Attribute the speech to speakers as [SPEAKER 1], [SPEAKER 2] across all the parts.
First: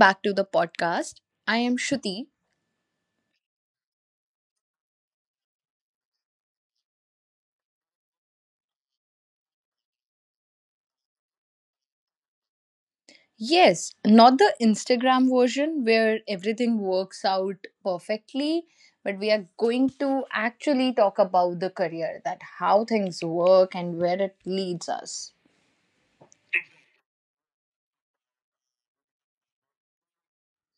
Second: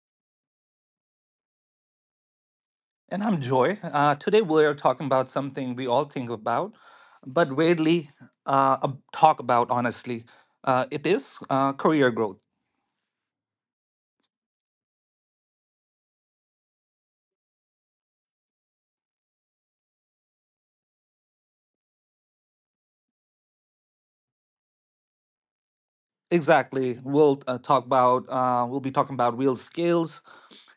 [SPEAKER 1] back to the podcast. I am Shruti.
[SPEAKER 2] And I'm Joy. Today we are talking about something we all think about, but rarely talk about honestly. It is career growth.
[SPEAKER 1] Yes, not the Instagram version where everything works out perfectly, but we are going to actually talk about the career that how things work and where it leads us.
[SPEAKER 2] Exactly. We'll be talking about real skills,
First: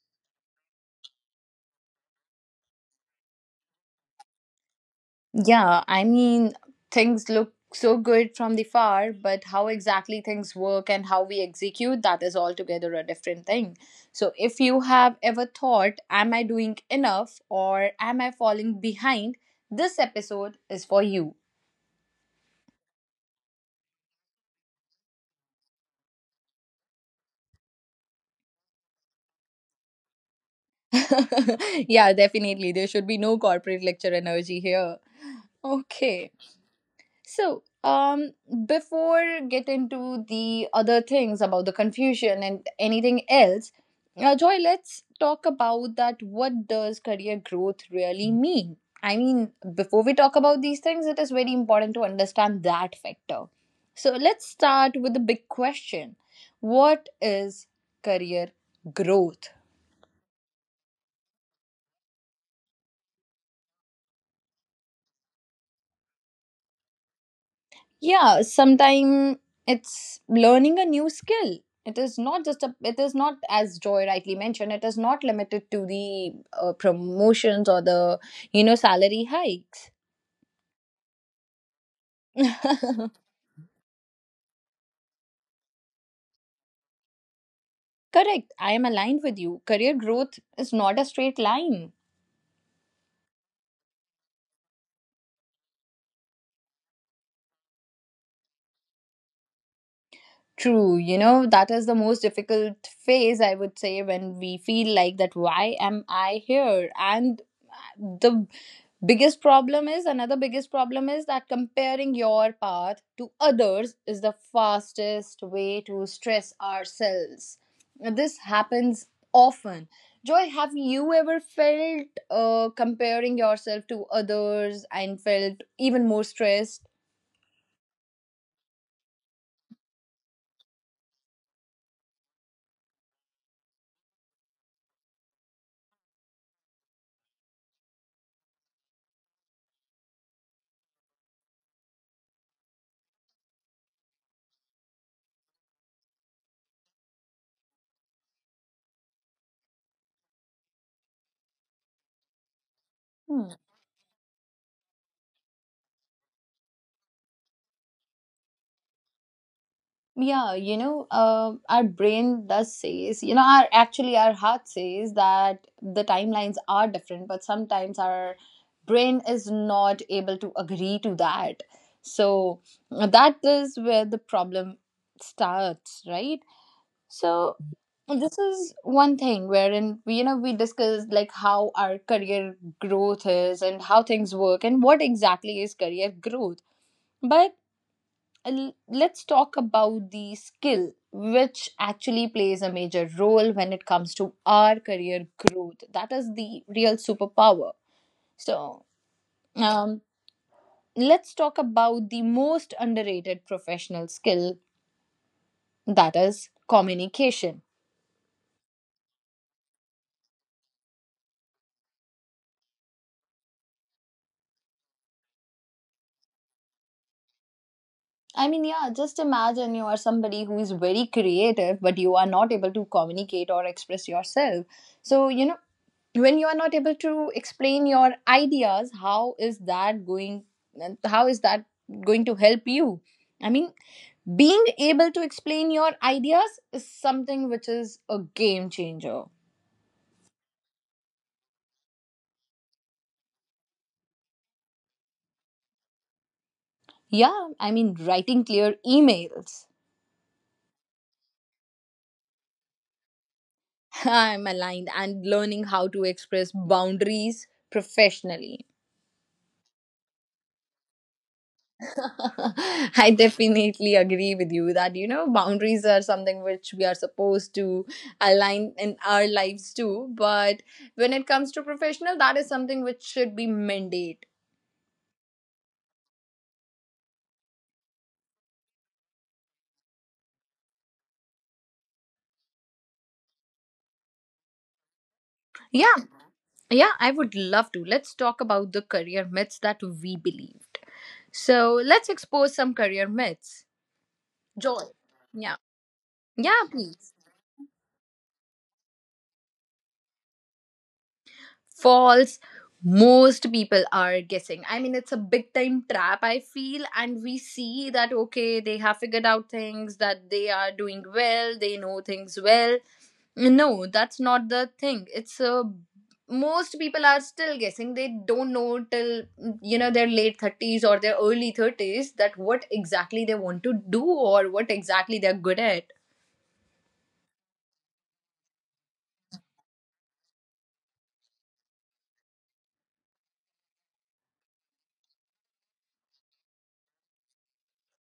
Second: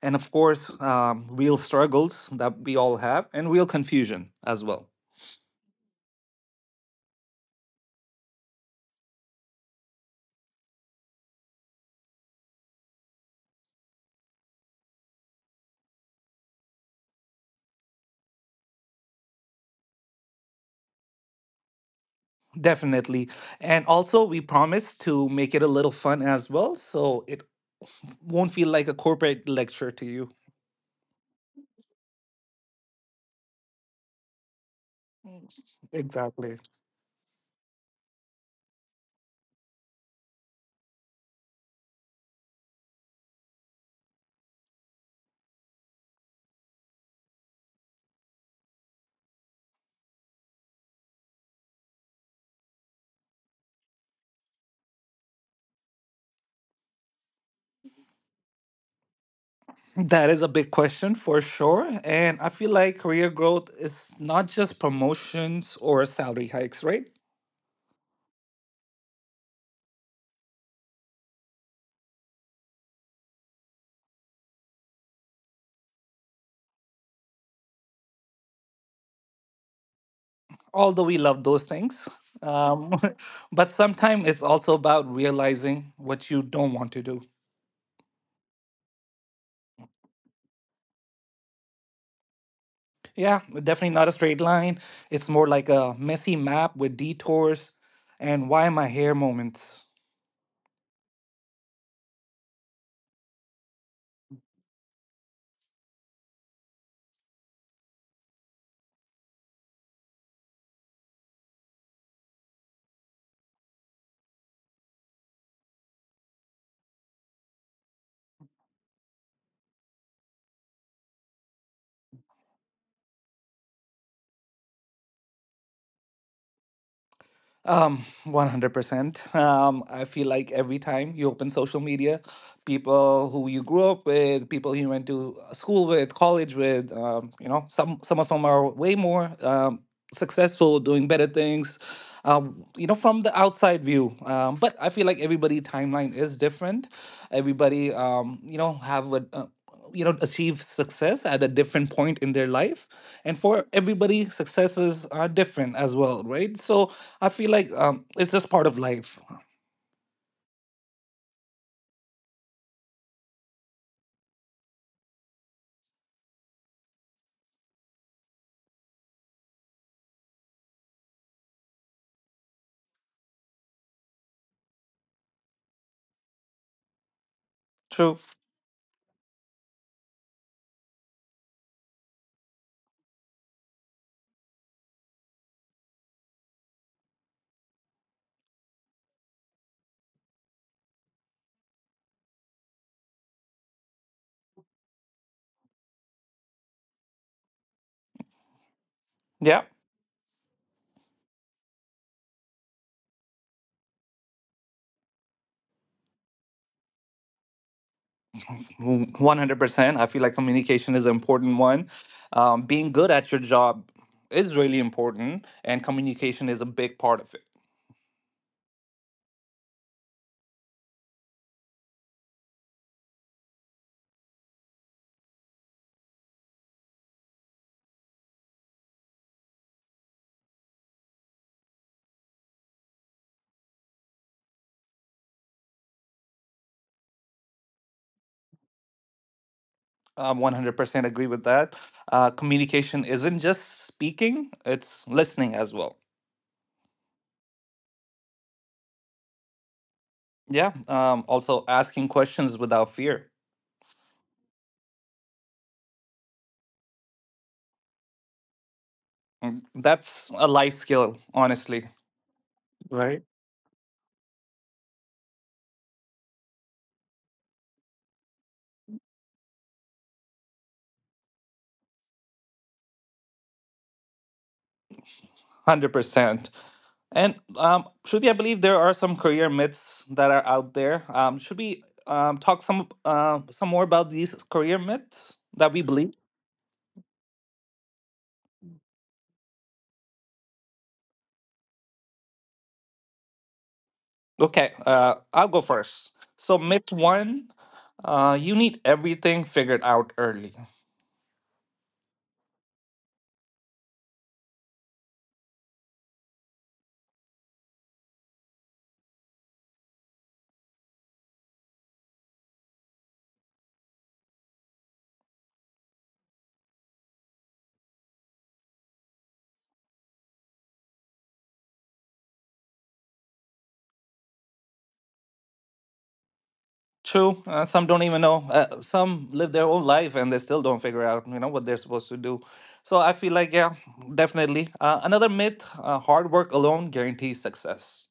[SPEAKER 2] and of course, real struggles that we all have, and real confusion as well.
[SPEAKER 1] Yeah, I mean, things look so good from the far, but how exactly things work and how we execute that is altogether a different thing. So, if you have ever thought, am I doing enough or am I falling behind? This episode is for you.
[SPEAKER 2] Definitely. And also, we promise to make it a little fun as well, so it won't feel like a corporate lecture to you.
[SPEAKER 1] Yeah, definitely. There should be no corporate lecture energy here. Okay.
[SPEAKER 2] Exactly.
[SPEAKER 1] So, before get into the other things about the confusion and anything else, Joy, let's talk about that. What does career growth really mean? I mean, before we talk about these things, it is very important to understand that factor. So, let's start with the big question: what is career growth?
[SPEAKER 2] That is a big question for sure. And I feel like career growth is not just promotions or salary hikes, right?
[SPEAKER 1] Yeah, sometimes it's learning a new skill. It is not just a it is not, as Joy rightly mentioned, it is not limited to the promotions or the, you know, salary hikes.
[SPEAKER 2] Although we love those things. Um, but sometimes it's also about realizing what you don't want to do.
[SPEAKER 1] Correct, I am aligned with you. Career growth is not a straight line.
[SPEAKER 2] Yeah, definitely not a straight line. It's more like a messy map with detours and why am I here moments.
[SPEAKER 1] True, you know, that is the most difficult phase, I would say, when we feel like that, why am I here? And the biggest problem is, another biggest problem is, that comparing your path to others is the fastest way to stress ourselves. Now, this happens often. Joy, have you ever felt, comparing yourself to others and felt even more stressed?
[SPEAKER 2] 100%. I feel like every time you open social media, people who you grew up with, people you went to school with, college with, some of them are way more successful, doing better things, from the outside view. But I feel like everybody timeline is different. Everybody, have a achieve success at a different point in their life, and
[SPEAKER 1] Hmm.
[SPEAKER 2] for everybody successes are different as well, right? I feel like it's just part of life.
[SPEAKER 1] Yeah, you know, our brain does says, you know, our, actually our heart says that the timelines are different, but sometimes our brain is not able to agree to that. So, that is where the problem starts, right? So
[SPEAKER 2] True.
[SPEAKER 1] this is one thing wherein we, you know, we discussed like how our career growth is and how things work and what exactly is career growth, but let's talk about the skill which actually plays a major role when it comes to our career growth, that is the real superpower. So,
[SPEAKER 2] Yeah.
[SPEAKER 1] um, let's talk about the most underrated professional skill, that is communication.
[SPEAKER 2] 100%. I feel like communication is an important one. Being good at your job is really important, and communication is a big part of it.
[SPEAKER 1] I mean, yeah, just imagine you are somebody who is very creative but you are not able to communicate or express yourself. So, you know, when you are not able to explain your ideas, how is that going to help you? I mean, being able to explain your ideas is something which is a game changer.
[SPEAKER 2] 100% agree with that. Communication isn't just speaking; it's listening as well.
[SPEAKER 1] Yeah, I mean, writing clear emails.
[SPEAKER 2] Yeah. Also, asking questions without fear.
[SPEAKER 1] I'm aligned, and learning how to express boundaries professionally.
[SPEAKER 2] Mm, that's a life skill, honestly.
[SPEAKER 1] I definitely agree with you that, you know, boundaries are something which we are supposed to align in our lives too. But when it comes to professional, that is something which should be mandate.
[SPEAKER 2] 100%. And Shruti, I believe there are some career myths that are out there. Should we talk some more about these career myths that we
[SPEAKER 1] Yeah,
[SPEAKER 2] believe?
[SPEAKER 1] yeah, I would love to. Let's talk about the career myths that we believed. So let's expose some career myths.
[SPEAKER 2] Okay,
[SPEAKER 1] Joy.
[SPEAKER 2] I'll
[SPEAKER 1] Yeah.
[SPEAKER 2] go first. So,
[SPEAKER 1] Yeah,
[SPEAKER 2] myth
[SPEAKER 1] please.
[SPEAKER 2] one: you need everything figured out early.
[SPEAKER 1] False. Most people are guessing. I mean, it's a big time trap, I feel. And we see that, okay, they have figured out things, that they are doing well, they know things well. No, that's not the thing. It's a Most people are still guessing, they don't know till, you know, their late 30s or their early 30s that what exactly they want to do or what exactly they're good at.
[SPEAKER 2] True, some don't even know. Some live their own life and they still don't figure out, you know, what they're supposed to do. So I feel like, yeah, definitely. Another myth: hard work alone guarantees success.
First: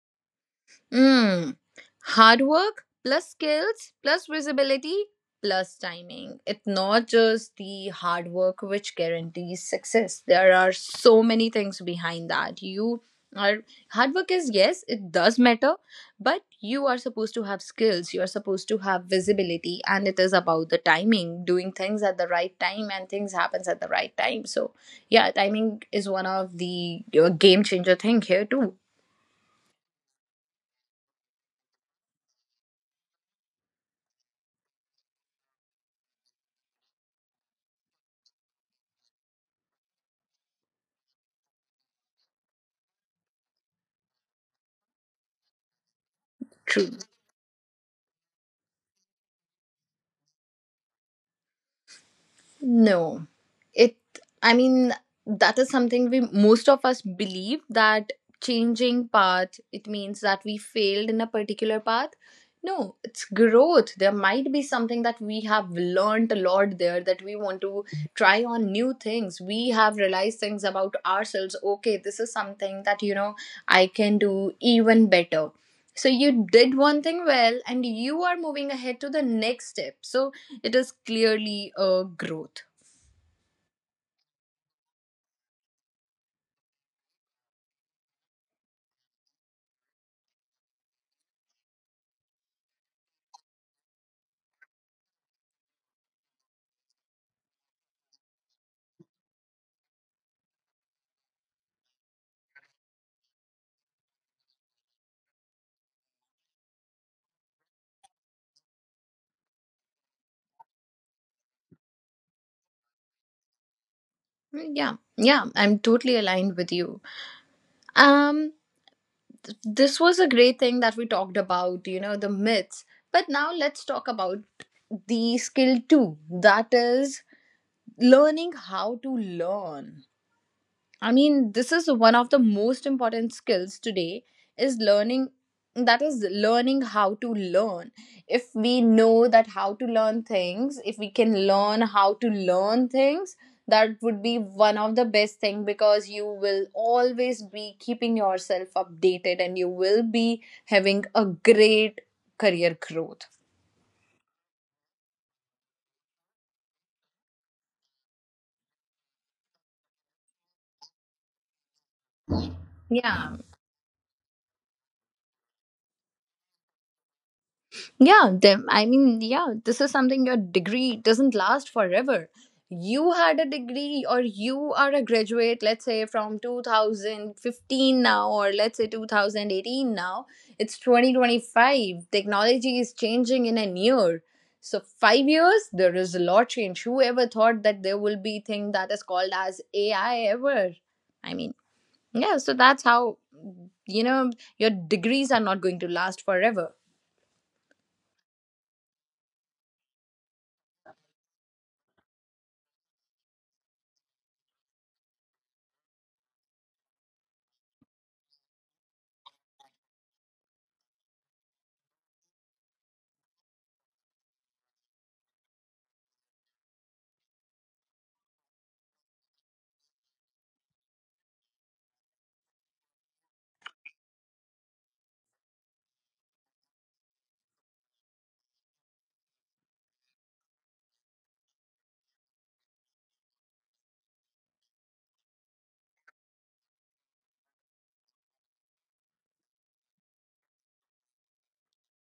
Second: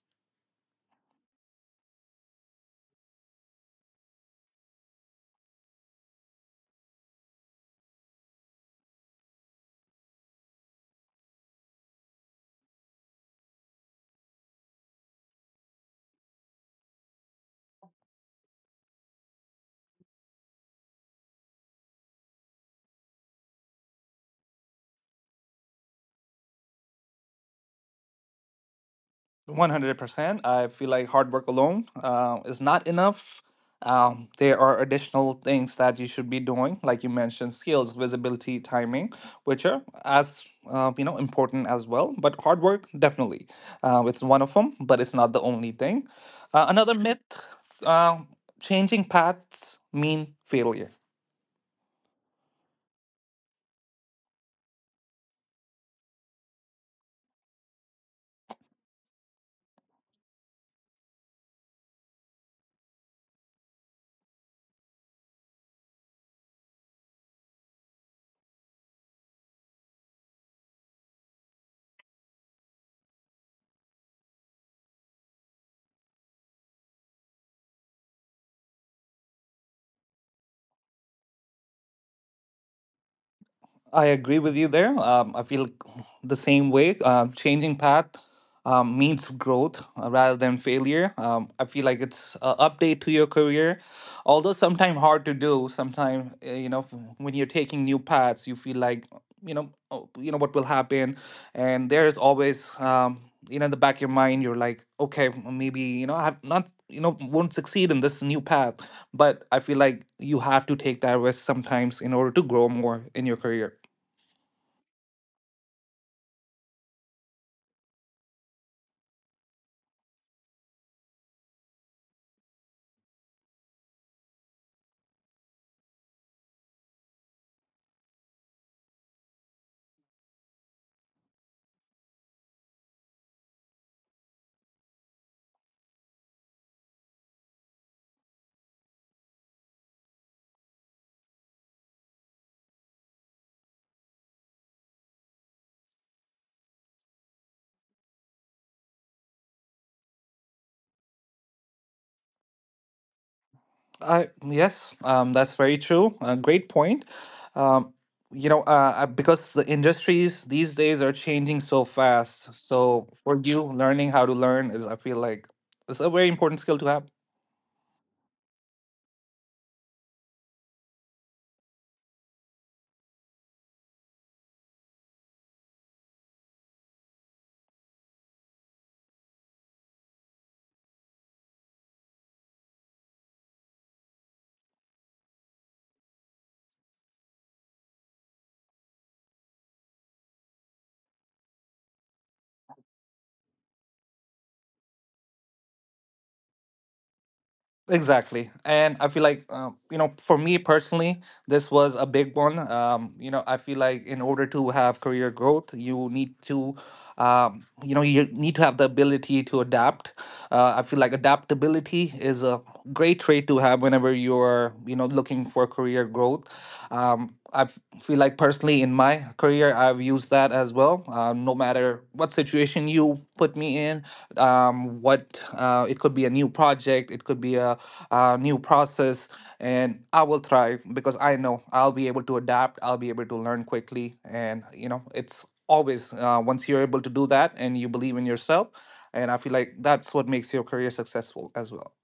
[SPEAKER 1] Mm. Hard work plus skills plus visibility plus timing. It's not just the hard work which guarantees success. There are so many things behind that. You are Hard work is, yes, it does matter, but you are supposed to have skills, you are supposed to have visibility, and it is about the timing, doing things at the right time and things happens at the right time. So yeah, timing is one of the game changer thing here too.
[SPEAKER 2] 100%. I feel like hard work alone is not enough. There are additional things that you should be doing, like you mentioned, skills, visibility, timing, which are as important as well. But hard work definitely, it's one of them, but it's not the only thing. Another
[SPEAKER 1] True.
[SPEAKER 2] myth: uh, changing paths mean failure.
[SPEAKER 1] No, it, I mean, that is something we most of us believe, that changing path it means that we failed in a particular path. No, it's growth. There might be something that we have learned a lot there, that we want to try on new things. We have realized things about ourselves. Okay, this is something that, you know, I can do even better. So you did one thing well and you are moving ahead to the next step. So it is clearly a growth.
[SPEAKER 2] I agree with you there. I feel the same way. Changing path means growth rather than failure. I feel like it's an update to your career, although sometimes hard to do. Sometimes you know when you're taking new paths, you feel like you know, oh, you know what will happen, and there's always you know, in the back of your mind you're like, okay, maybe you know I have not, you know, won't succeed in this new path, but I feel like you have to take that risk sometimes in order to grow more in your career.
[SPEAKER 1] Yeah, yeah, I'm totally aligned with you. Um, this was a great thing that we talked about, you know, the myths. But now let's talk about the skill too. That is learning how to learn. I mean, this is one of the most important skills today is learning that is learning how to learn. If we know that how to learn things, if we can learn how to learn things, that would be one of the best thing because you will always be keeping yourself updated and you will be having a great career growth.
[SPEAKER 2] I Yes, that's very true. Great point. Um, because the industries these days are changing so fast. So
[SPEAKER 1] Yeah,
[SPEAKER 2] for you, learning how to learn is, I feel like, it's a very important skill to have.
[SPEAKER 1] Yeah, them. I mean, yeah, this is something, your degree doesn't last forever. You had a degree, or you are a graduate, let's say from 2015 now, or let's say 2018 now. It's 2025. Technology is changing in a year. So, 5 years, there is a lot change. Whoever thought that there will be thing that is called as AI ever? I mean, yeah, so that's how, you know, your degrees are not going to last forever.
[SPEAKER 2] Exactly. And I feel like, you know, for me personally, this was a big one. You know, I feel like in order to have career growth, you need to, you know, you need to have the ability to adapt. I feel like adaptability is a great trait to have whenever you're, you know, looking for career growth. Feel like personally in my career, I've used that as well. No matter what situation you put me in, what it could be a new project, it could be a new process, and I will thrive because I know I'll be able to adapt, I'll be able to learn quickly, and you know it's always, once you're able to do that and you believe in yourself, and I feel like that's what makes your career successful as well.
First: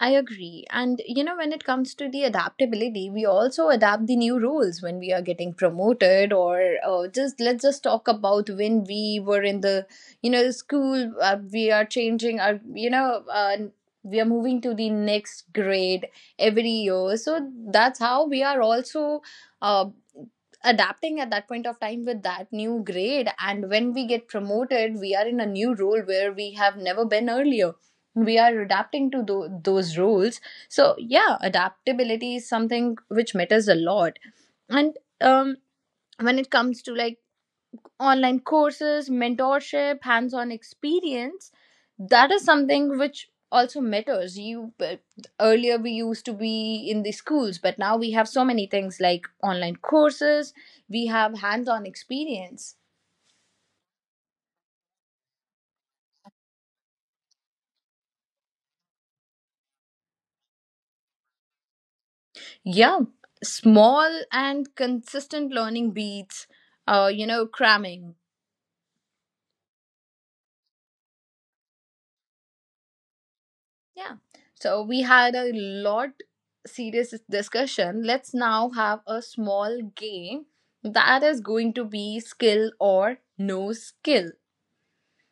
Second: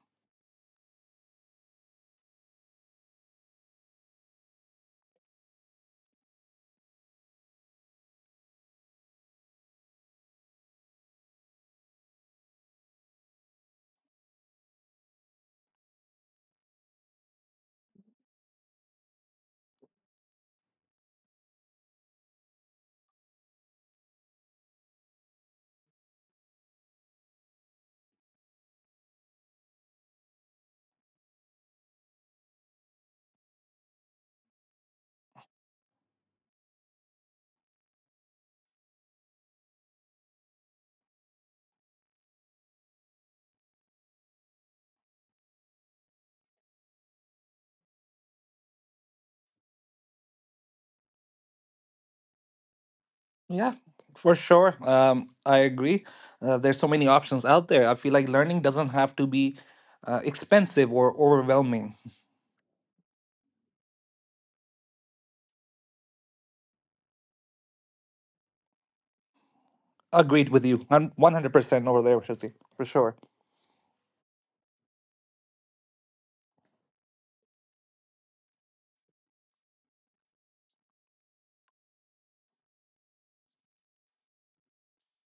[SPEAKER 1] I agree. And you know, when it comes to the adaptability, we also adapt the new rules when we are getting promoted, or just let's just talk about when we were in the, you know, school. We are changing our, you know, we are moving to the next grade every year. So that's how we are also uh, adapting at that point of time with that new grade. And when we get promoted, we are in a new role where we have never been earlier, we are adapting to those roles. So yeah, adaptability is something which matters a lot. And when it comes to like online courses, mentorship, hands-on experience, that is something which also matters. You Earlier we used to be in the schools, but now we have so many things like online courses, we have hands-on experience.
[SPEAKER 2] Yeah, for sure. I agree. There's so many options out there. I feel like learning doesn't have to be expensive or overwhelming.
[SPEAKER 1] Yeah, small and consistent learning beats, you know, cramming.
[SPEAKER 2] Agreed with you. I'm 100% over there, Shruti, for sure.
[SPEAKER 1] Yeah. So we had a lot serious discussion. Let's now have a small game, that is going to be skill or no skill.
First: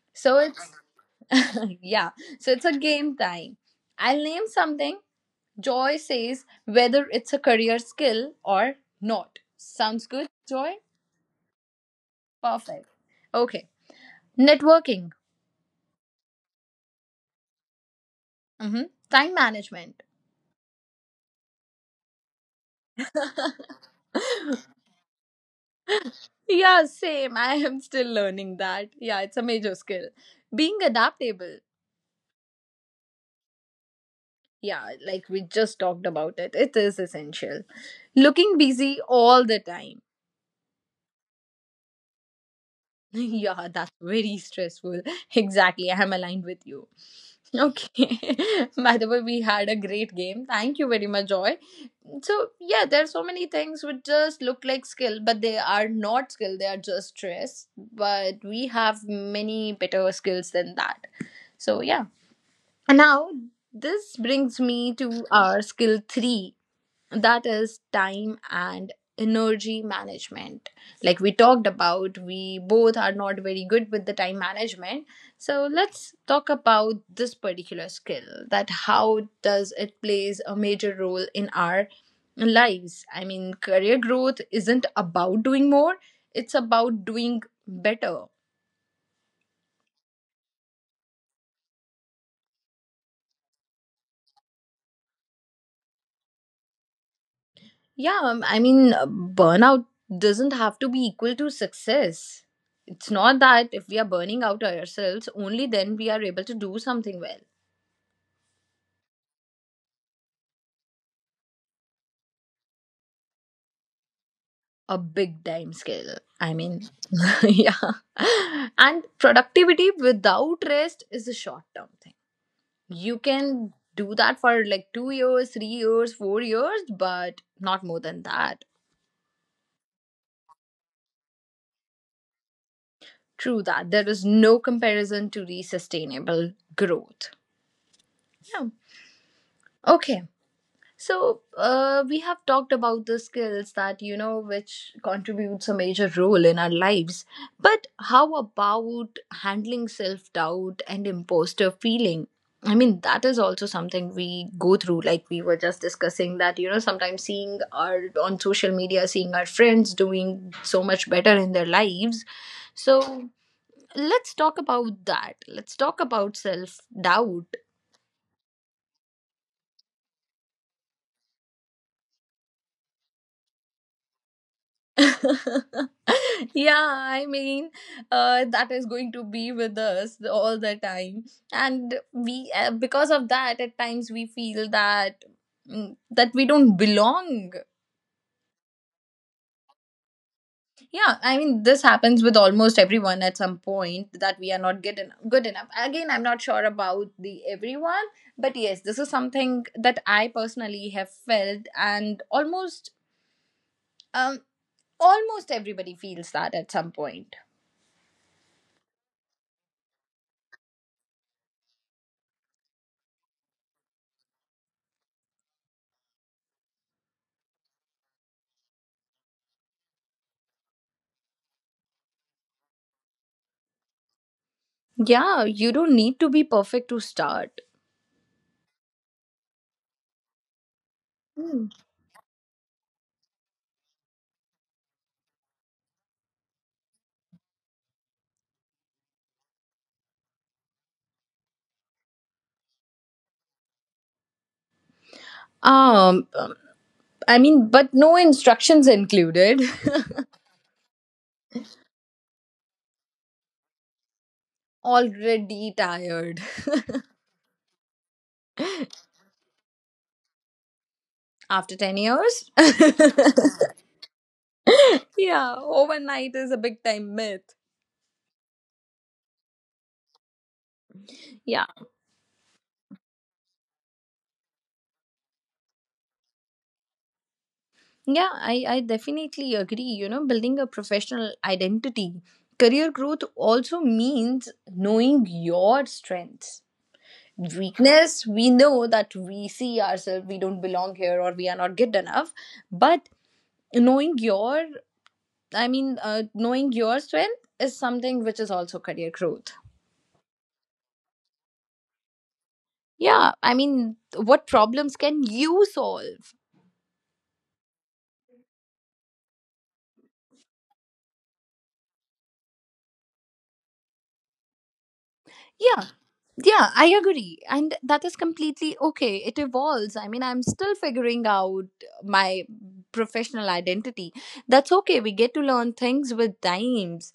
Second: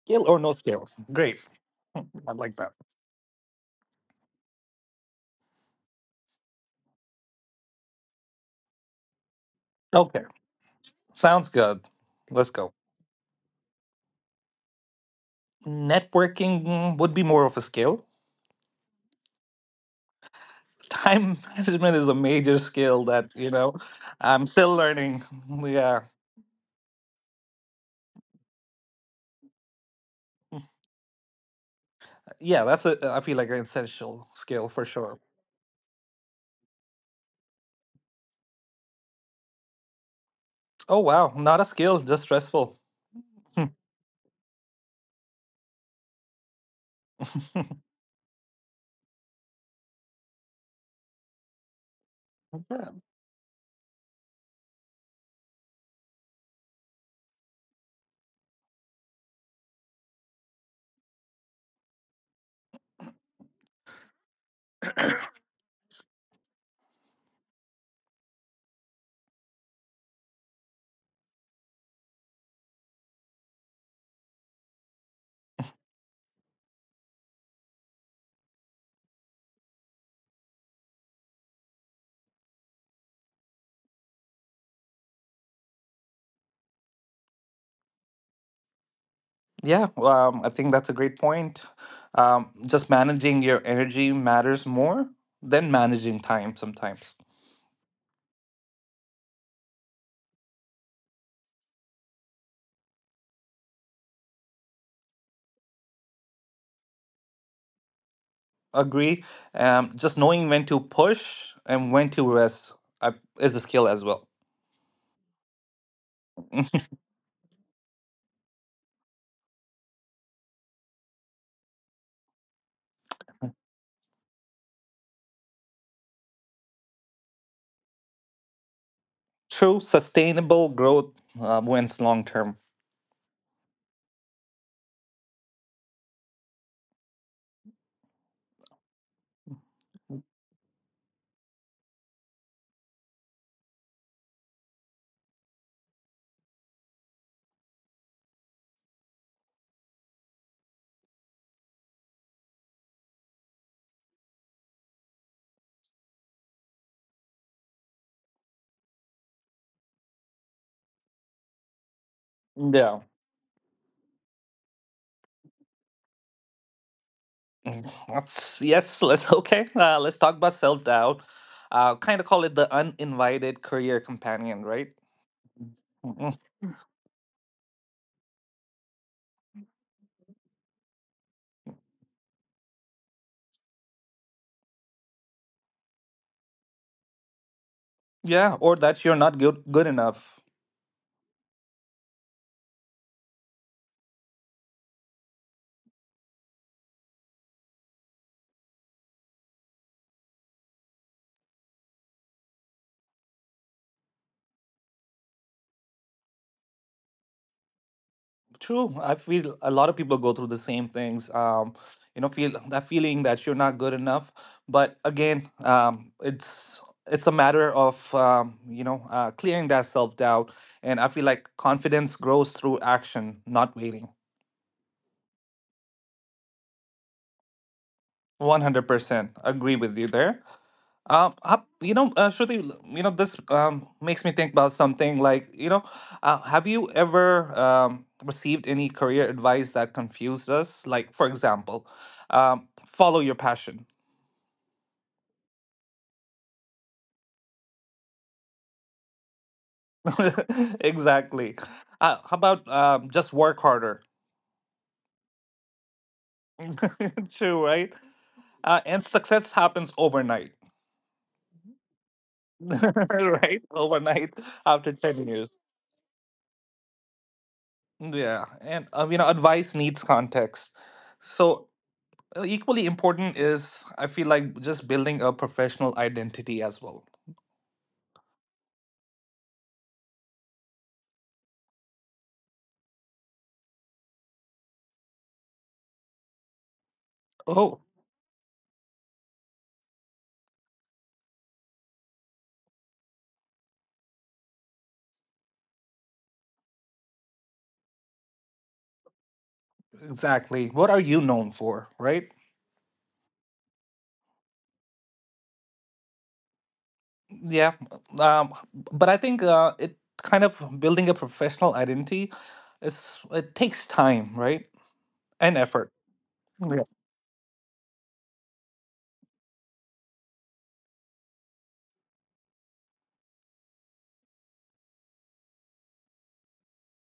[SPEAKER 2] Skill
[SPEAKER 1] So
[SPEAKER 2] or no
[SPEAKER 1] it's
[SPEAKER 2] skill? Great,
[SPEAKER 1] yeah.
[SPEAKER 2] I
[SPEAKER 1] So
[SPEAKER 2] like
[SPEAKER 1] it's
[SPEAKER 2] that.
[SPEAKER 1] a game time. I'll name something. Joy says whether it's a career skill or not. Sounds
[SPEAKER 2] Okay.
[SPEAKER 1] good, Joy?
[SPEAKER 2] Sounds good. Let's go.
[SPEAKER 1] Perfect. Okay. Networking.
[SPEAKER 2] Networking would be more of a skill.
[SPEAKER 1] Hmm. Time management.
[SPEAKER 2] Time management is a major skill that, you know, I'm still learning. Yeah.
[SPEAKER 1] Yeah, same. I am still learning that. Yeah, it's a major skill. Being adaptable.
[SPEAKER 2] Yeah, that's a I feel like an essential skill for
[SPEAKER 1] Yeah,
[SPEAKER 2] sure.
[SPEAKER 1] like we just talked about it. It is essential. Looking busy all the time.
[SPEAKER 2] Oh wow, not a skill, just stressful.
[SPEAKER 1] Yeah, that's very stressful. Exactly. I am aligned with you. Okay. By the way, we had a great game. Thank you very much, Joy. So, yeah, there are so many things which just look like skill, but they are not skill. They are just stress. But we have many better skills than that. So, yeah. And now, this brings me to our skill three, that is time and energy management. Like we talked about, we both are not very good with the time management. So, let's talk about this particular skill that how does it plays a major role in our lives. I mean, career growth isn't about doing more, it's about doing better.
[SPEAKER 2] Yeah, I think that's a great point. Just managing your energy matters more than managing time sometimes.
[SPEAKER 1] Yeah, I mean, burnout doesn't have to be equal to success. It's not that if we are burning out ourselves, only then we are able to do something well.
[SPEAKER 2] Agree. Just knowing when to push and when to rest I, is a skill as well.
[SPEAKER 1] A big time scale. I mean, yeah. And productivity without rest is a short term thing. You can do that for like 2 years, 3 years, 4 years, but not more than that.
[SPEAKER 2] True, sustainable growth wins long term.
[SPEAKER 1] True that. There is no comparison to the sustainable growth. Yeah. Okay. So, we have talked about the skills that, you know, which contributes a major role in our lives. But how about handling self doubt and imposter feeling? I mean, that is also something we go through. Like we were just discussing that, you know, sometimes seeing our on social media, seeing our friends doing so much better in their lives.
[SPEAKER 2] Yeah.
[SPEAKER 1] So, let's talk about that. Let's talk about self doubt.
[SPEAKER 2] Mm, Let's yes, let's okay. Let's talk about self doubt. Kind of call it the uninvited career companion, right? Mhm.
[SPEAKER 1] Yeah, I mean, that is going to be with us all the time, and we because of that, at times we feel that, mm, that we don't belong.
[SPEAKER 2] Yeah, or that you're not good enough.
[SPEAKER 1] Yeah, I mean, this happens with almost everyone at some point, that we are not good enough. Good enough. Again, I'm not sure about the everyone, but yes, this is something that I personally have felt, and um almost everybody feels that at some point.
[SPEAKER 2] True. I feel a lot of people go through the same things. You know, feel that feeling that you're not good enough. But again, it's a matter of you know, clearing that self doubt. And I feel like confidence grows through action, not waiting.
[SPEAKER 1] Yeah, you don't need to be perfect to start.
[SPEAKER 2] 100% agree with you there.
[SPEAKER 1] Um,
[SPEAKER 2] Shruti, you know, this makes me think about something like, you know, have you ever received any career advice that confused us? Like, for example, follow your passion.
[SPEAKER 1] um, I mean, but no instructions included.
[SPEAKER 2] Exactly. How about just work harder?
[SPEAKER 1] Already tired
[SPEAKER 2] True, right? And success happens overnight,
[SPEAKER 1] after 10 years.
[SPEAKER 2] right? Overnight after 10
[SPEAKER 1] Yeah,
[SPEAKER 2] years.
[SPEAKER 1] overnight is a big time myth.
[SPEAKER 2] Yeah. And, you know, advice needs context.
[SPEAKER 1] Yeah,
[SPEAKER 2] So Equally important is, I feel like, just building a professional identity as well.
[SPEAKER 1] yeah, I definitely agree. You know, building a professional identity, career growth also means knowing your strengths.
[SPEAKER 2] Oh,
[SPEAKER 1] Weakness, we know that we see ourselves, we don't belong here or we are not good enough. But knowing your knowing your strength is something which is also career growth.
[SPEAKER 2] exactly. What are you known for, right?
[SPEAKER 1] Yeah, I mean, what problems can you solve?
[SPEAKER 2] Yeah. Um, but i think uh, it kind of building a professional identity is, it takes time, right? And
[SPEAKER 1] Yeah,
[SPEAKER 2] effort.
[SPEAKER 1] yeah,
[SPEAKER 2] Yeah.
[SPEAKER 1] I agree, and that is completely okay. It evolves. I mean, I'm still figuring out my professional identity. That's okay, we get to learn things with times.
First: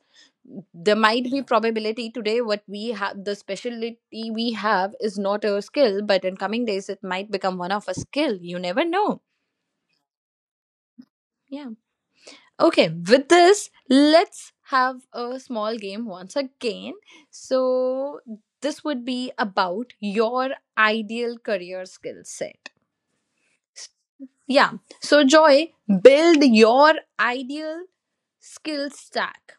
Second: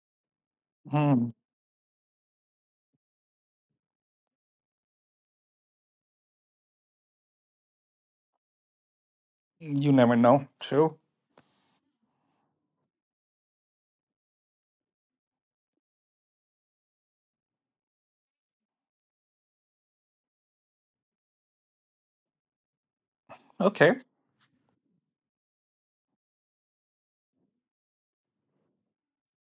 [SPEAKER 1] There might
[SPEAKER 2] Hmm.
[SPEAKER 1] be probability today what we have the specialty we have is not a skill, but in coming days it might become one of a skill. You never know.
[SPEAKER 2] You never know, true.
[SPEAKER 1] Yeah. Okay, with this, let's have a small game once again. So, this would be about your ideal career skill set.
[SPEAKER 2] Okay.
[SPEAKER 1] Yeah. So, Joy, build your ideal skill stack.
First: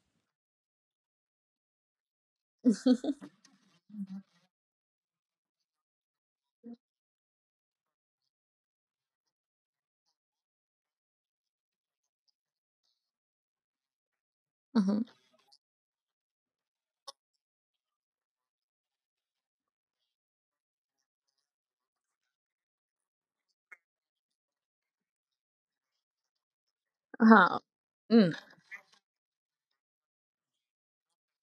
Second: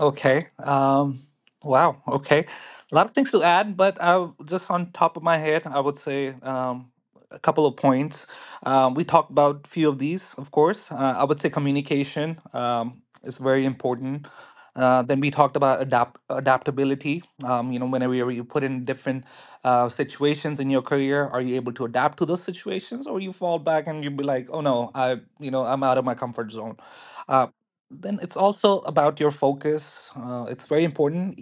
[SPEAKER 2] Okay. Wow. Okay. A lot of things to add, but I, just on top of my head, I would say a couple of points. We talked about a few of these, of course. I would say communication is very important.
[SPEAKER 1] Mm-hmm.
[SPEAKER 2] Then we talked about adaptability. You know, whenever you put in different situations in your career, are you able to adapt to those situations, or you fall back and you be like, "Oh no, I, you know, I'm out of my comfort zone." Uh,
[SPEAKER 1] Uh-huh.
[SPEAKER 2] then
[SPEAKER 1] Mm.
[SPEAKER 2] it's also about your focus. It's very important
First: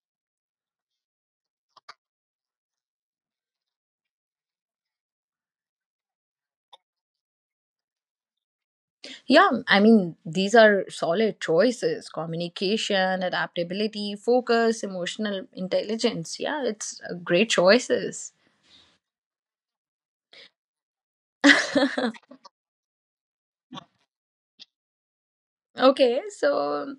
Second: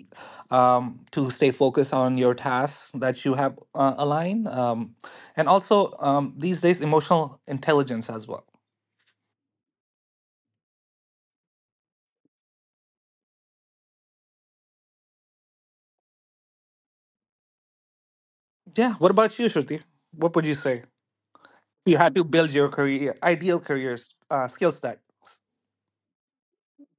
[SPEAKER 2] to stay focused on your tasks that you have aligned. And also, these days, emotional intelligence as well.
[SPEAKER 1] Yeah, I mean, these are solid choices: communication, adaptability, focus, emotional intelligence. Yeah, it's great choices.
[SPEAKER 2] Yeah. What about you, Shruti? What would you say? You had to build your career, ideal career skill stack.
[SPEAKER 1] Okay, so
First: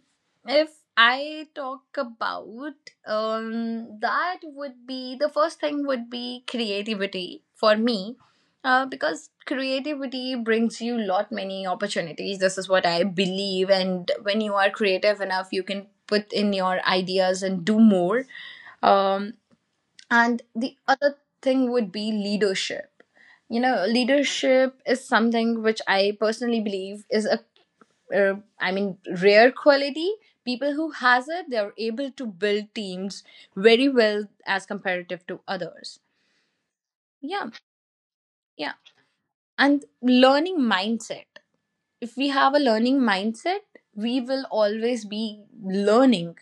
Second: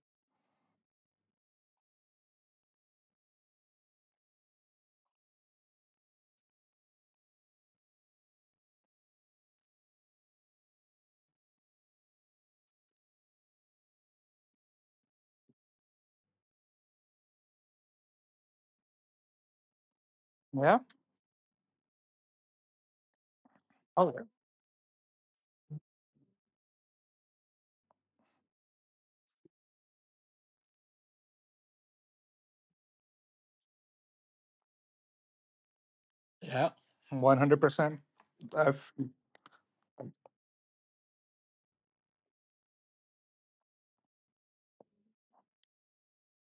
[SPEAKER 1] if I talk about that, would be the first thing would be creativity for me, because creativity brings you lot many opportunities. This is what I believe, and when you are creative enough, you can put in your ideas and do more. Um, and the
[SPEAKER 2] Yeah.
[SPEAKER 1] other thing would be leadership. You know,
[SPEAKER 2] Oh,
[SPEAKER 1] leadership is something which I personally believe is a I mean, rare quality. People who has it, they're able to build teams very well as comparative to others.
[SPEAKER 2] yeah.
[SPEAKER 1] Yeah,
[SPEAKER 2] 100%.
[SPEAKER 1] yeah.
[SPEAKER 2] I've,
[SPEAKER 1] And learning mindset. If we have a learning mindset, we will always be learning,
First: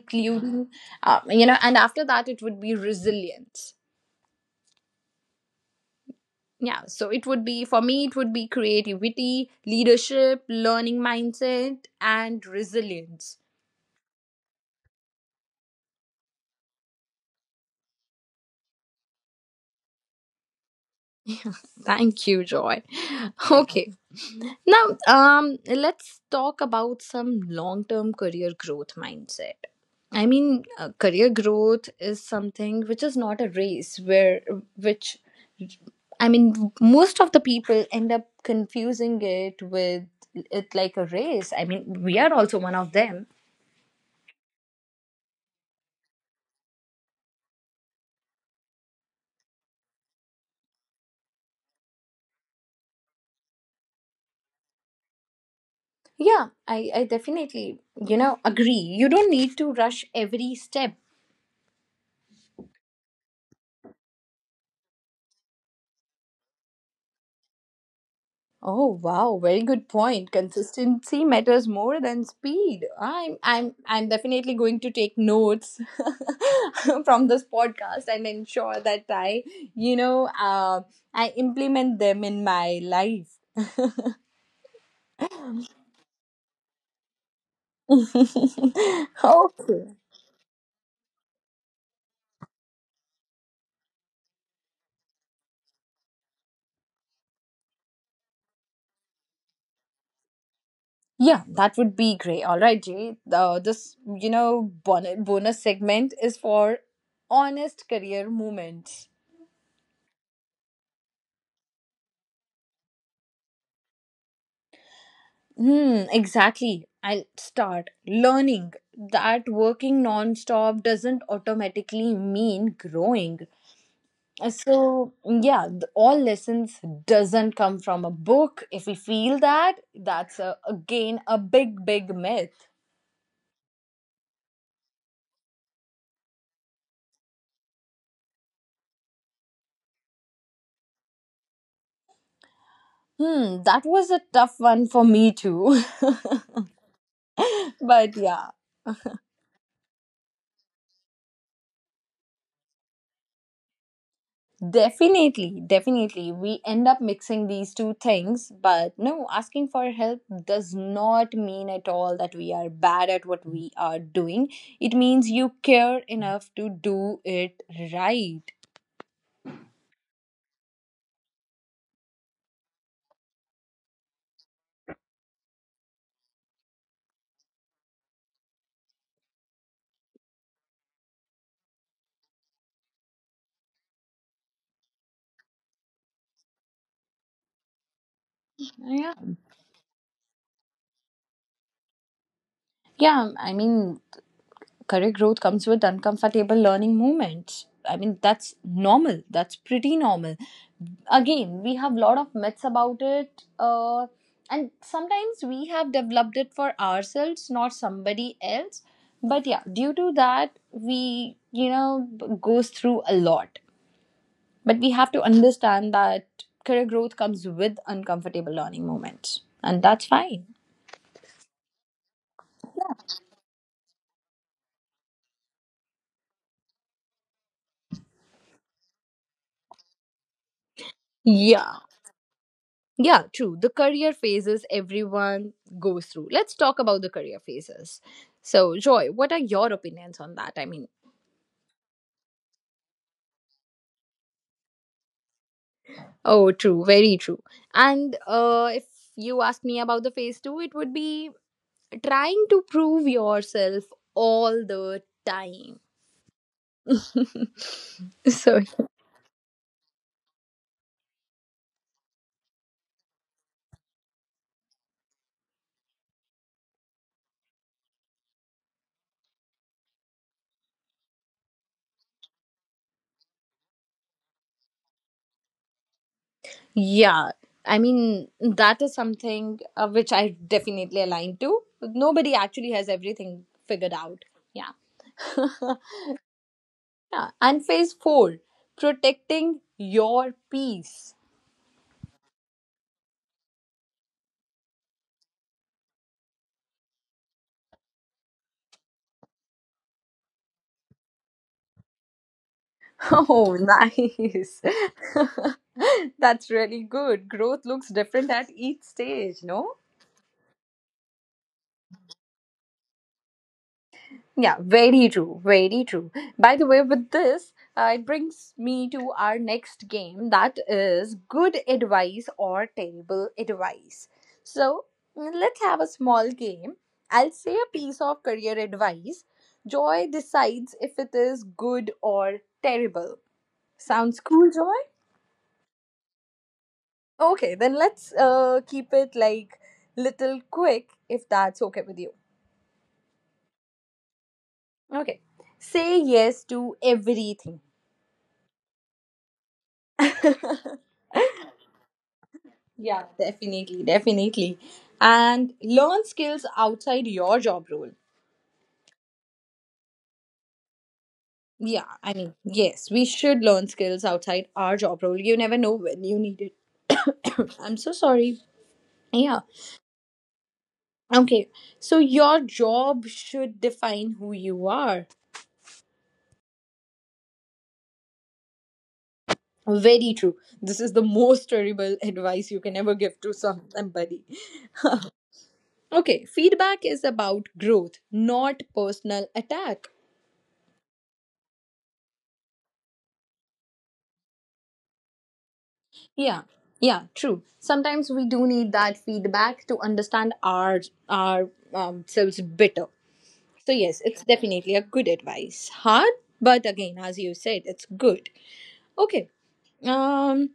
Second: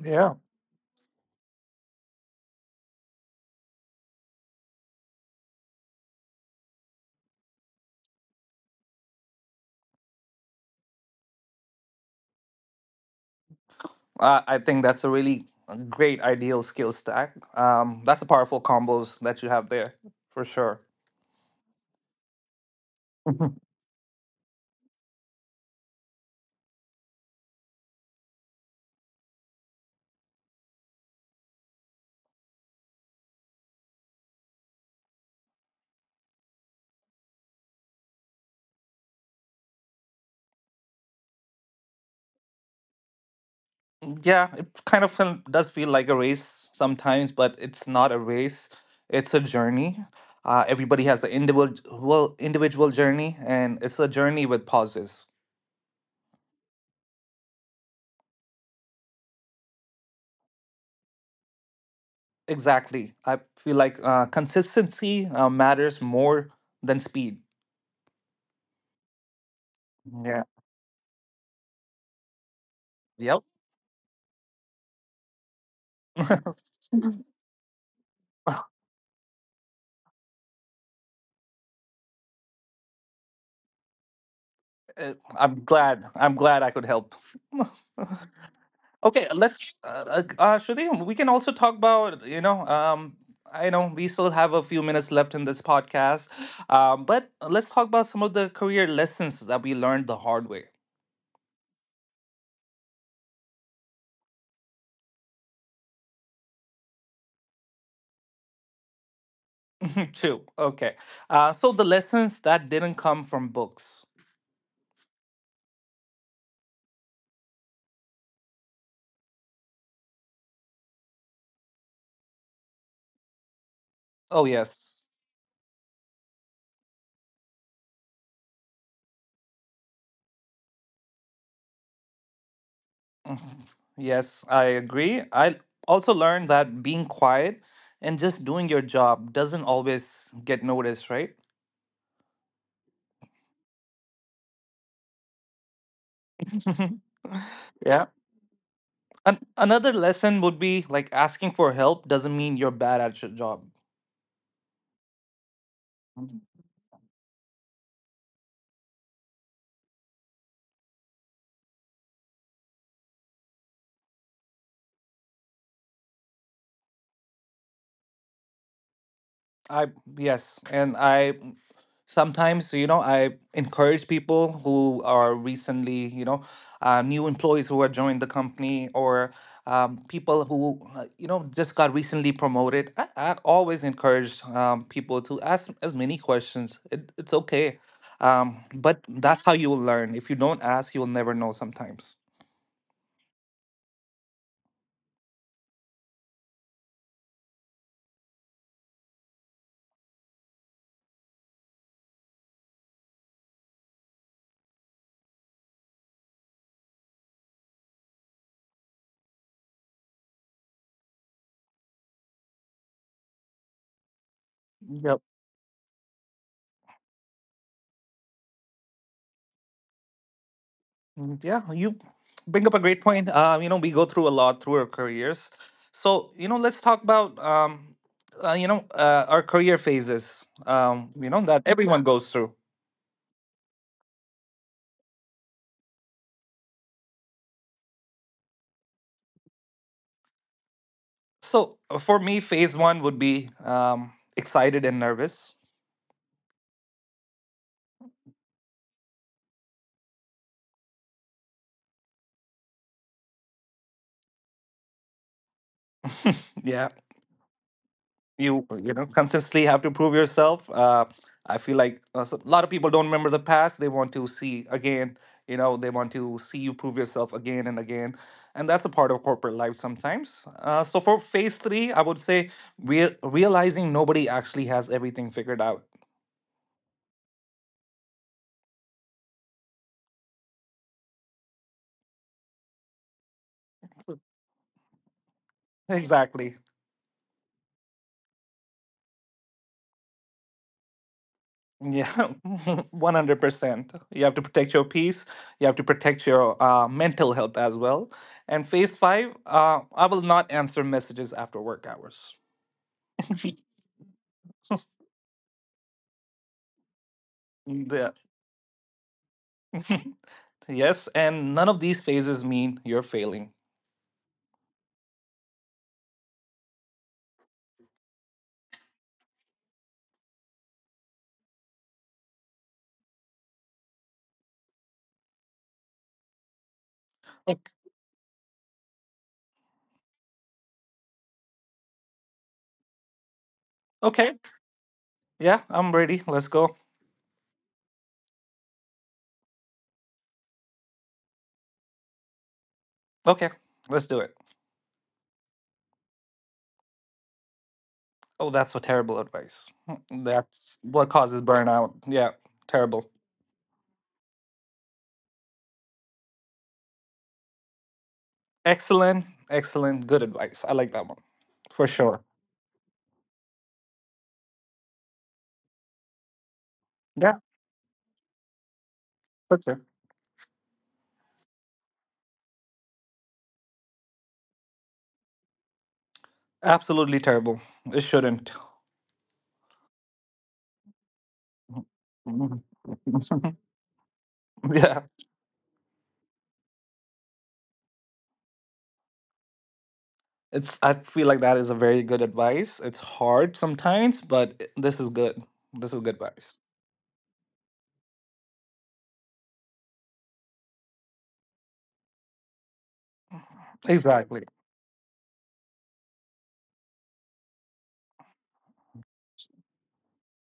[SPEAKER 2] yeah.
[SPEAKER 1] you know, and after that, it would be resilience. Yeah, so it would be, for me, it would be creativity, leadership, learning mindset, and resilience.
[SPEAKER 2] I think that's a really great ideal skill stack. That's a powerful combos that you have there for sure.
[SPEAKER 1] Thank you, Joy. Okay. Now, let's talk about some long term career growth mindset. I mean, career growth is something which is not a race, where, which, I mean, most of the people end up confusing it with it like a race. I mean, we are also one of them.
[SPEAKER 2] Yeah, it does feel like a race sometimes, but it's not a race. It's a journey. Everybody has an individual well, individual journey, and it's a journey with pauses.
[SPEAKER 1] Yeah, I definitely, you know, agree. You don't need to rush every step.
[SPEAKER 2] Exactly. I feel like consistency matters more than speed.
[SPEAKER 1] Oh wow, very good point.
[SPEAKER 2] Yeah.
[SPEAKER 1] Consistency matters more than speed. I'm
[SPEAKER 2] Yep.
[SPEAKER 1] I'm I'm definitely going to take notes from this podcast and ensure that I, you know, I implement them in my life.
[SPEAKER 2] I'm glad. I'm glad I could help. Okay, let's
[SPEAKER 1] Okay.
[SPEAKER 2] Shruti, we can also talk about, you know, I know we still have a few minutes left in this podcast, but let's talk about some of the career lessons that we learned the hard way,
[SPEAKER 1] Yeah, that would be great. All right, Jay. This, you know, bonus segment is for honest career moments.
[SPEAKER 2] too. Okay. So the lessons that didn't come from books.
[SPEAKER 1] Hmm, exactly. I'll start learning that working non-stop doesn't automatically mean growing.
[SPEAKER 2] Oh, yes.
[SPEAKER 1] So, yeah, all lessons doesn't come from a book. If we feel that, that's a, again a big myth.
[SPEAKER 2] Mhm. Yes, I agree. I also learned that being quiet and just doing your job doesn't always get noticed, right?
[SPEAKER 1] Hmm, that was a tough one for me too.
[SPEAKER 2] yeah.
[SPEAKER 1] but yeah,
[SPEAKER 2] Another lesson would be like asking for help doesn't mean you're bad at your job.
[SPEAKER 1] definitely, definitely. We end up mixing these two things, but no, asking for help does not mean at all that we are bad at what we are doing. It means you care enough to do it right.
[SPEAKER 2] I Yes, and I sometimes you know I encourage people who are recently, you know, new employees who have joined the company, or people who you know just got recently promoted. I always encourage people to ask as many questions. It's okay, but
[SPEAKER 1] Yeah.
[SPEAKER 2] that's how you will learn. If you don't ask, you will never know. Sometimes.
[SPEAKER 1] Yeah, I mean, career growth comes with uncomfortable learning moments. I mean, that's normal. That's pretty normal. Again, we have a lot of myths about it. And sometimes we have developed it for ourselves, not somebody else. But yeah, due to that, we, you know, goes through a lot. But we have
[SPEAKER 2] Yep.
[SPEAKER 1] to understand that career growth comes with uncomfortable learning moments. And that's fine.
[SPEAKER 2] Mm, yeah, you bring up a great point. You know, we go through a lot through our careers. So, you know, let's talk about you know, our career phases. You know, that
[SPEAKER 1] Yeah,
[SPEAKER 2] everyone goes through.
[SPEAKER 1] yeah, true. The career phases everyone goes through. Let's talk about the career phases. So, Joy, what are your opinions on that? I mean,
[SPEAKER 2] So, for me, phase one would be excited and nervous.
[SPEAKER 1] oh, true, very true. And if you ask me about the phase two, it would be trying to prove yourself all the time.
[SPEAKER 2] Yeah,
[SPEAKER 1] so,
[SPEAKER 2] you know consistently have to prove yourself. I feel like so- A lot of people don't remember the past, they want to see again, you know, they want to see you prove yourself again and again, and that's a part of corporate life sometimes. So for phase three I would say we're realizing nobody actually has everything figured out
[SPEAKER 1] yeah, I mean, that is something which I definitely align to. Nobody actually has everything figured out. Yeah.
[SPEAKER 2] exactly.
[SPEAKER 1] Yeah. And phase four, protecting your peace.
[SPEAKER 2] Yeah. 100% you have to protect your peace, you have to protect your mental health as well. And phase five, I will not answer messages after work hours.
[SPEAKER 1] Oh, nice. That's really good. Growth looks
[SPEAKER 2] Yeah.
[SPEAKER 1] different at each stage, no?
[SPEAKER 2] Yes, and none of these phases mean you're failing.
[SPEAKER 1] Yeah, very true. Very true. By the way, with this, it brings me to our next game, that is good advice or terrible advice. So, mm, let's have a small game. I'll say
[SPEAKER 2] Ok-
[SPEAKER 1] a piece of career advice. Joy decides if it is good or terrible. Sounds
[SPEAKER 2] Okay.
[SPEAKER 1] cool, Joy?
[SPEAKER 2] Yeah, I'm ready. Let's go.
[SPEAKER 1] Okay, then let's keep it like little quick, if that's okay with you.
[SPEAKER 2] Okay, let's do it.
[SPEAKER 1] Okay. Say yes to everything.
[SPEAKER 2] Oh, that's a terrible advice. Hmm. That's what causes burnout. Yeah, terrible.
[SPEAKER 1] Yeah, definitely, definitely. And learn skills outside your job role.
[SPEAKER 2] Excellent, excellent, good advice. I like that one, for
[SPEAKER 1] Yeah, I
[SPEAKER 2] sure.
[SPEAKER 1] mean, yes, we should learn skills outside our job role. You never know when you need it.
[SPEAKER 2] Yeah,
[SPEAKER 1] I'm so sorry. Yeah.
[SPEAKER 2] for sure.
[SPEAKER 1] Okay. So your job should define who you are.
[SPEAKER 2] Absolutely terrible. It shouldn't.
[SPEAKER 1] Very true. This is the most terrible advice you can ever give to somebody.
[SPEAKER 2] Yeah.
[SPEAKER 1] Okay, feedback is about growth, not personal attack.
[SPEAKER 2] It's, I feel like that is a very good advice. It's hard sometimes, but this is good. This is good
[SPEAKER 1] Yeah,
[SPEAKER 2] advice.
[SPEAKER 1] yeah, true. Sometimes we do need that feedback to understand our selves better. So yes, it's
[SPEAKER 2] Exactly.
[SPEAKER 1] definitely a good advice. Hard, but again, as you said, it's good. Okay. Um.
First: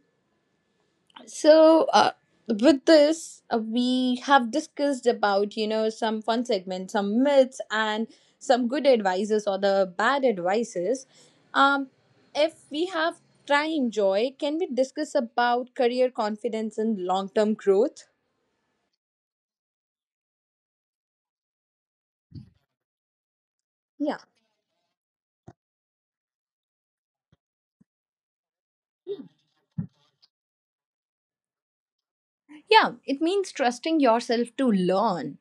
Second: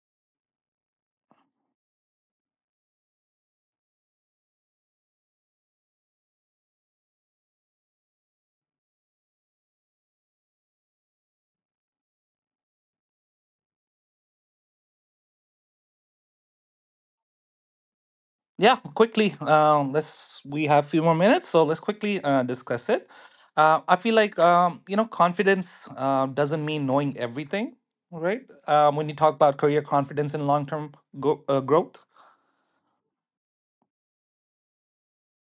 [SPEAKER 1] So, with this, we have discussed about, you know, some fun segments, some myths, and some good advices or the bad advices. Um, if we have time, Joy, can we discuss about career confidence and long term growth?
[SPEAKER 2] Yeah, quickly. Let's We have a few more minutes, so let's quickly discuss it. I feel
[SPEAKER 1] Yeah.
[SPEAKER 2] like confidence doesn't mean knowing everything, right? When you talk about career confidence and long-term growth,
[SPEAKER 1] Yeah, it means trusting yourself to learn.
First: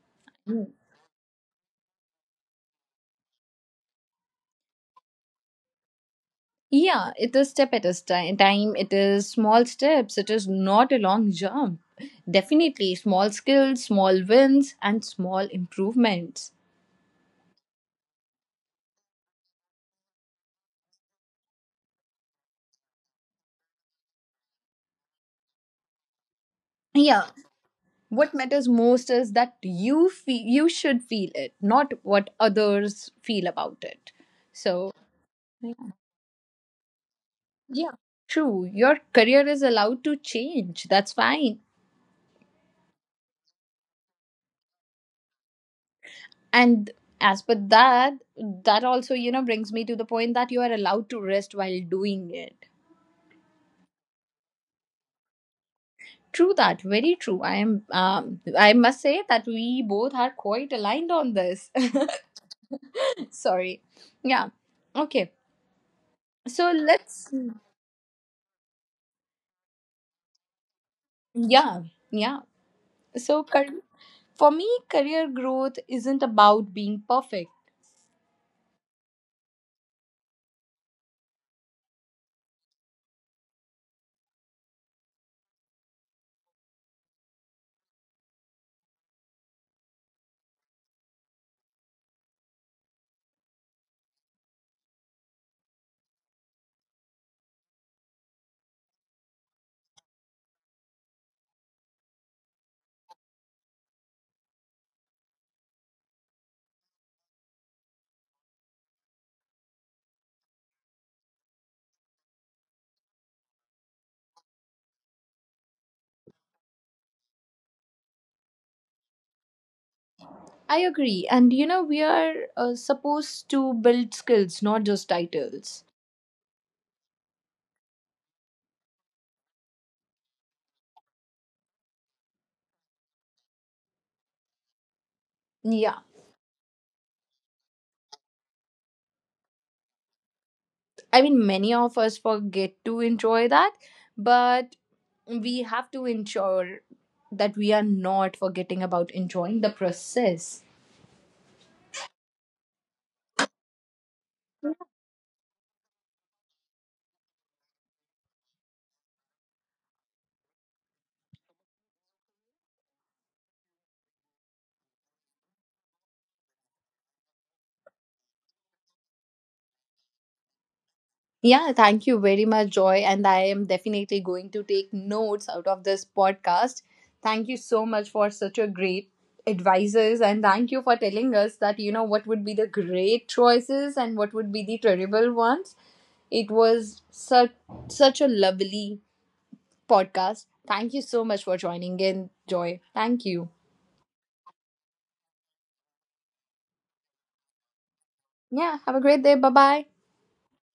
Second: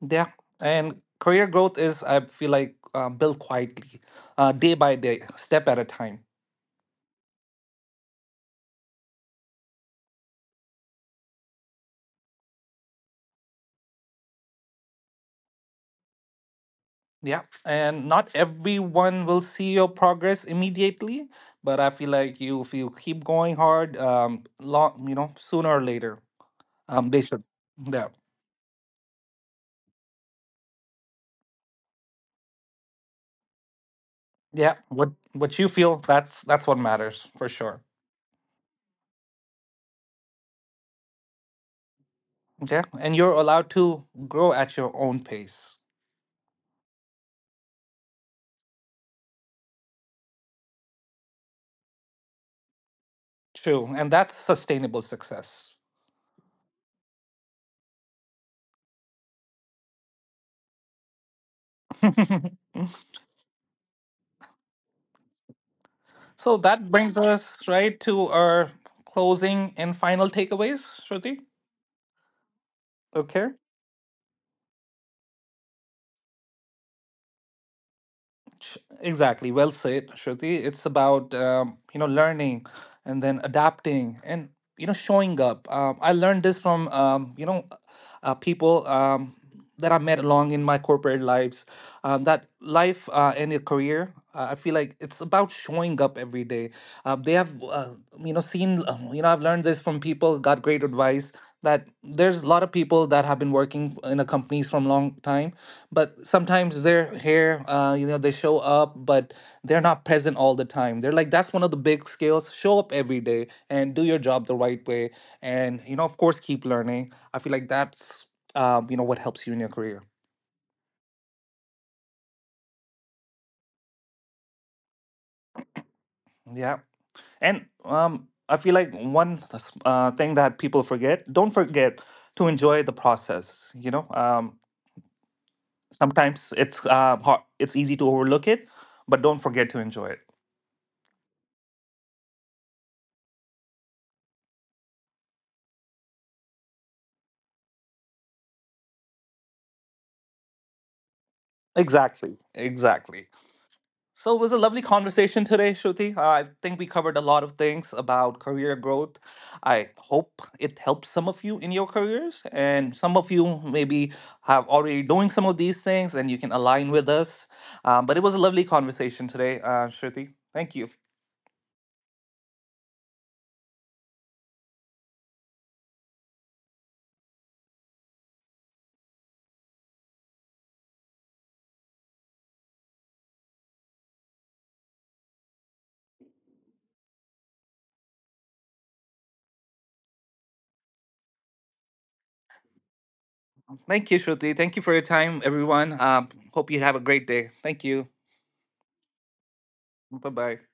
[SPEAKER 2] yeah, and career growth is, I feel like, built quietly, day by day, step at a time.
[SPEAKER 1] Yeah, it is step at a time. It is small steps. It is not a long jump. Definitely small skills, small wins, and small improvements.
[SPEAKER 2] Yeah, and not everyone will see your progress immediately, but I feel like you if you keep going hard, long, you know, sooner or later, they
[SPEAKER 1] Yeah,
[SPEAKER 2] should. Yeah,
[SPEAKER 1] what matters most is that you feel, you should feel it, not what others feel about it.
[SPEAKER 2] yeah.
[SPEAKER 1] So,
[SPEAKER 2] What you feel, that's what matters for sure.
[SPEAKER 1] yeah, true. Your career is allowed to change. That's fine.
[SPEAKER 2] Yeah, and you're allowed to grow at your own pace.
[SPEAKER 1] And as per that, that also, you know, brings me to the point that you are allowed to rest while doing it.
[SPEAKER 2] True, and that's sustainable success.
[SPEAKER 1] True that, very true. I am. I must say that we both are quite aligned on this. Sorry. Yeah. Okay.
[SPEAKER 2] So
[SPEAKER 1] So
[SPEAKER 2] that brings
[SPEAKER 1] let's.
[SPEAKER 2] us right to our closing and final takeaways, Shruti.
[SPEAKER 1] Yeah. Yeah. So
[SPEAKER 2] Okay.
[SPEAKER 1] for me, career growth isn't about being perfect.
[SPEAKER 2] Exactly. Well said, Shruti. It's about, learning and then adapting and, you know, showing up. I learned this from, people, that I met along in my corporate lives. That life and your career, I feel like it's about showing up every day. They have You know, seen, you know, I've learned this from people. Got great advice that there's a lot of people that have been working in a companies from long time, but sometimes they're here, you know, they show up, but they're not present all the time, they're like, that's one of the big skills: show up every day and do your job the right way, and, you know, of course, keep learning. I feel like that's, you know, what helps you in your career.
[SPEAKER 1] I agree, and you know we are supposed to build skills, not just titles.
[SPEAKER 2] Yeah, and I feel like one thing that people forget don't forget to enjoy the process, you know. Um,
[SPEAKER 1] Yeah.
[SPEAKER 2] sometimes it's hard, it's easy to overlook it, but don't forget to enjoy it.
[SPEAKER 1] I mean, many of us forget to enjoy that, but we have to ensure that we are not forgetting about enjoying the process.
[SPEAKER 2] Exactly, exactly. So it was a lovely conversation today, Shruti. I think we covered a lot of things about career growth. I hope it helps some of you in your careers, and some of you maybe have already doing some of these things, and you can align with us. But it was a lovely conversation today, Shruti.
[SPEAKER 1] Yeah, thank you very much, Joy. And I am definitely going to take notes out of this podcast. Thank you so much for such a great advices, and thank you for telling us that you know what would be the great choices and what would be the terrible ones. It was such such a lovely podcast. Thank you so much for joining in, Joy. Thank you.
[SPEAKER 2] Thank you, Shruti. Thank you for your time, everyone. Hope you have a great day. Thank you.
[SPEAKER 1] Yeah, have a great day. Bye bye.
[SPEAKER 2] Bye bye.